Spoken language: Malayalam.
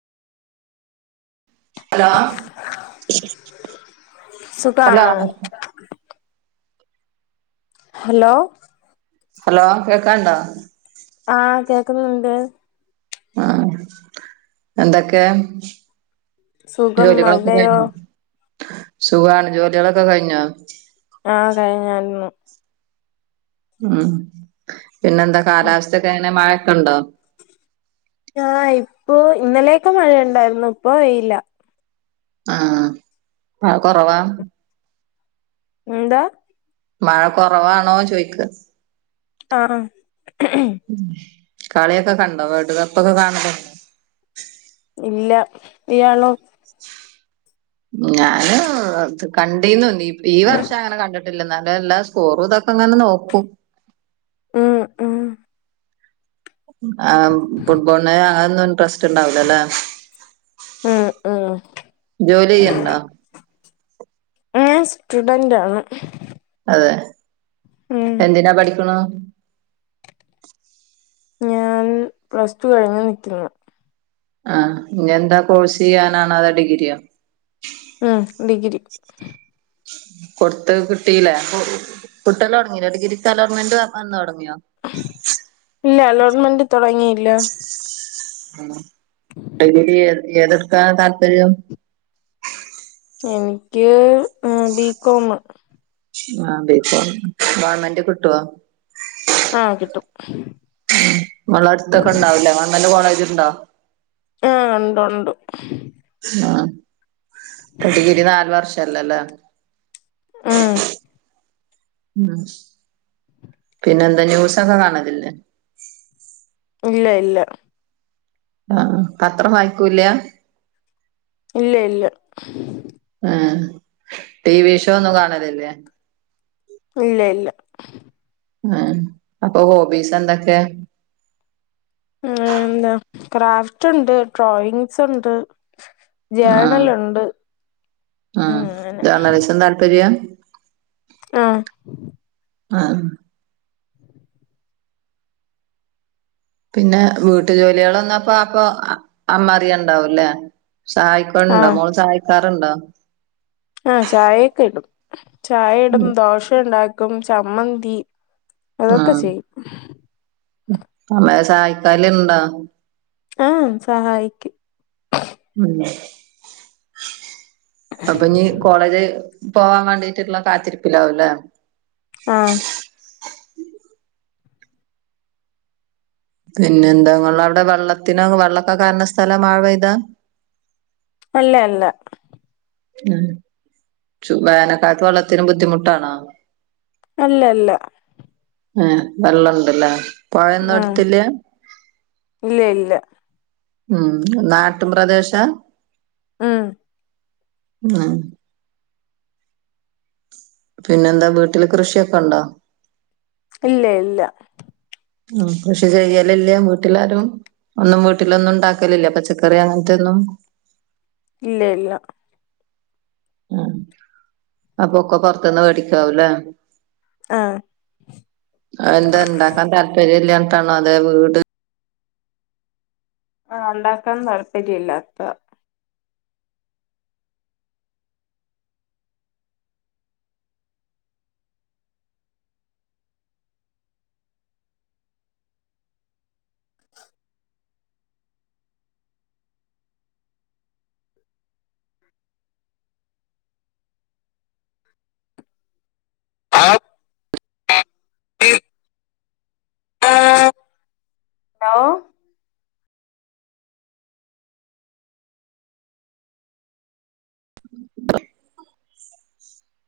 ഹലോ ഹലോ സുഖാണോ ഹലോ ഹലോ കേൾക്കാണ്ടോ? ആഹ് കേക്കുന്നുണ്ട് ആഹ് എന്തൊക്കെ? സുഖം ജോലികളൊക്കെ അവിടെയോ കഴിഞ്ഞോ? സുഖാണ് ജോലികളൊക്കെ കഴിഞ്ഞോ? ആഹ് കഴിഞ്ഞായിരുന്നു ഉം പിന്നെന്താ കാലാവസ്ഥക്കെ എങ്ങനെ മഴൊക്കെ ഉണ്ടോ ആഹ് ഇപ്പൊ... ഇന്നലെയൊക്കെ മഴ ഉണ്ടായിര്ന്നു ഇപ്പ വെയില ആഹ്. മഴ കൊറവാ? എന്താ മഴ കുറവാണോ ചോയ്ക്ക ആഹ് ആ കളിയൊക്കെ കണ്ടോ? വേൾഡ് കപ്പൊക്കെ കാണൽ ഇല്ല ഇയാളോ. ഞാന് കണ്ടിന്നു ഈ വർഷം അങ്ങനെ കണ്ടി ഇല്ലേഎന്നാല എല്ലാ സ്കോറും ഇതൊക്കെ അങ്ങനെ നോക്കും മം മം ആ ഫുട്ബോളെ അകുന്നു ട്രാസ് സ്റ്റു ണ്ടാവുലല്ലേ ഉം ഉം ജോലി ചെയ്യണ്ടോ? ഞാൻ സ്റ്റുഡന്റാണ്. അതെ എന്തിനാ പഠിക്ണു ഞാൻ പ്ലസ് ടു കഴിഞ്ഞ് നിൽക്കുന്നു. ആഹ ഇഞ് ന്താ കോഴ്സ് ചെയ്യാനാണ അതോ ഡിഗ്രിയോ? മം ഡിഗ്രി [inaudible] കൊടുത്ത് കിട്ടില്ലേ? കുട്ടല്ല തോടങ്ങിലെ ഡിഗ്രിക്ക് അലോർമെന്റ് വന്ന് തുടങ്ങിയോ? ഇല്ല അലോട്ട്മെന്റ് തോടങ്ങില്ല. മം ഡിഗ്രി ക്ക് ഏതെടുക്കാനാ താല്പര്യം എനിക്ക് ബികോം. ആ ബികോമ് ഗവൺമെന്റ് കിട്ടുവോ? ആ കിട്ടും ങ്ങള്ട്തൊക്കെ ഉണ്ടാവൂല്ലേ? കോളേജ് ഉണ്ടോ? ഹ്മ്മ് ഉണ്ട് ഉണ്ട് ആഹ് ഡിഗ്രി നാല് വർഷല്ലല്ലേ ഉമ് ഉം പിന്നെ എന്താ ന്യൂസൊക്കെ കാണലില്ലേ? ഇല്ല ഇല്ല ആഹ് പത്രം വായിക്കൂല ഇല്ല ഇല്ല ഏഹ്. ടി വി ഷോ ഒന്നും കാണല്ല്ലേ ഇല്ല ഇല്ല ആ അപ്പൊ ഹോബീസ് എന്തൊക്കെയാ എന്താ ക്രാഫ്റ്റ് ഉണ്ട് ഡ്രോയിങ്സ് ഉണ്ട്. ആഹ് ജേണലുണ്ട് ഉം ആഹ് അങ്ങനെ ജേർണലിസം താല്പര്യ മം ആഹ് പിന്നെ വീട്ടു ജോലികൾ ന്നപ്പ അപ്പൊ അമ്മ അറിയണ്ടാവൂല്ലേ ആ സഹായിക്കോണ്ടോ മോള് സഹായിക്കാറ്ണ്ടോ ആഹ് ചായയൊക്കെ ഇടും ചായ ഇടും ദോശ ണ്ടാക്കും ചമ്മന്തി ആക്ക ആഹ് ചെയ്യും. അമ്മയെ സഹായിക്കല്ണ്ടാ. ആഹ് സഹായിക്കും. ഉം അപ്പ ഞ് കോളേജ് പോവാവാണ്ടിട്ടുള്ള കാത്തിരിപ്പിലാവുല്ലേ ആഹ് പിന്നെന്താ ഇങ്ങളടെ വെള്ളത്തിനോ വെള്ളക്ക കാണണ സ്ഥല മഴ പെയ്താ അല്ല അല്ല ഉം വേനൽക്കാലത്ത് വെള്ളത്തിന് ബുദ്ധിമുട്ടാണോ അല്ല അല്ല ആഹ് വെള്ളം ഇണ്ടല്ലേ പോഴൊന്നും ഉം അടുത്തില്ല ഇല്ല ഇല്ല ഉം നാട്ടും പ്രദേശ? ഉം ആഹ് പിന്നെന്താ വീട്ടില് കൃഷിയൊക്കെ ഉണ്ടോ? ഇല്ല ഇല്ല. ഉം കൃഷി ചെയ്യലലില്ലേ വീട്ടിലാരും? ഒന്നും വീട്ടിലൊന്നും ണ്ടാക്കലില്ലേ പച്ചക്കറി അങ്ങനത്തോന്നും. ഇല്ല ഇല്ല. അപ്പൊ ഒക്കെ പൊറത്തുന്ന് മേടിക്കാവൂല്ലേ ആഹ് അത് എന്തേ ഇണ്ടാക്കാൻ താല്പര്യം ഇല്ലയ്യി ട്ടാണോ അതേ വീട് ആഹ് ഉണ്ടാക്കാൻ താല്പര്യല്ലത [inaudible] ആ [unintelligible] ആ ഹലോ [inaudible]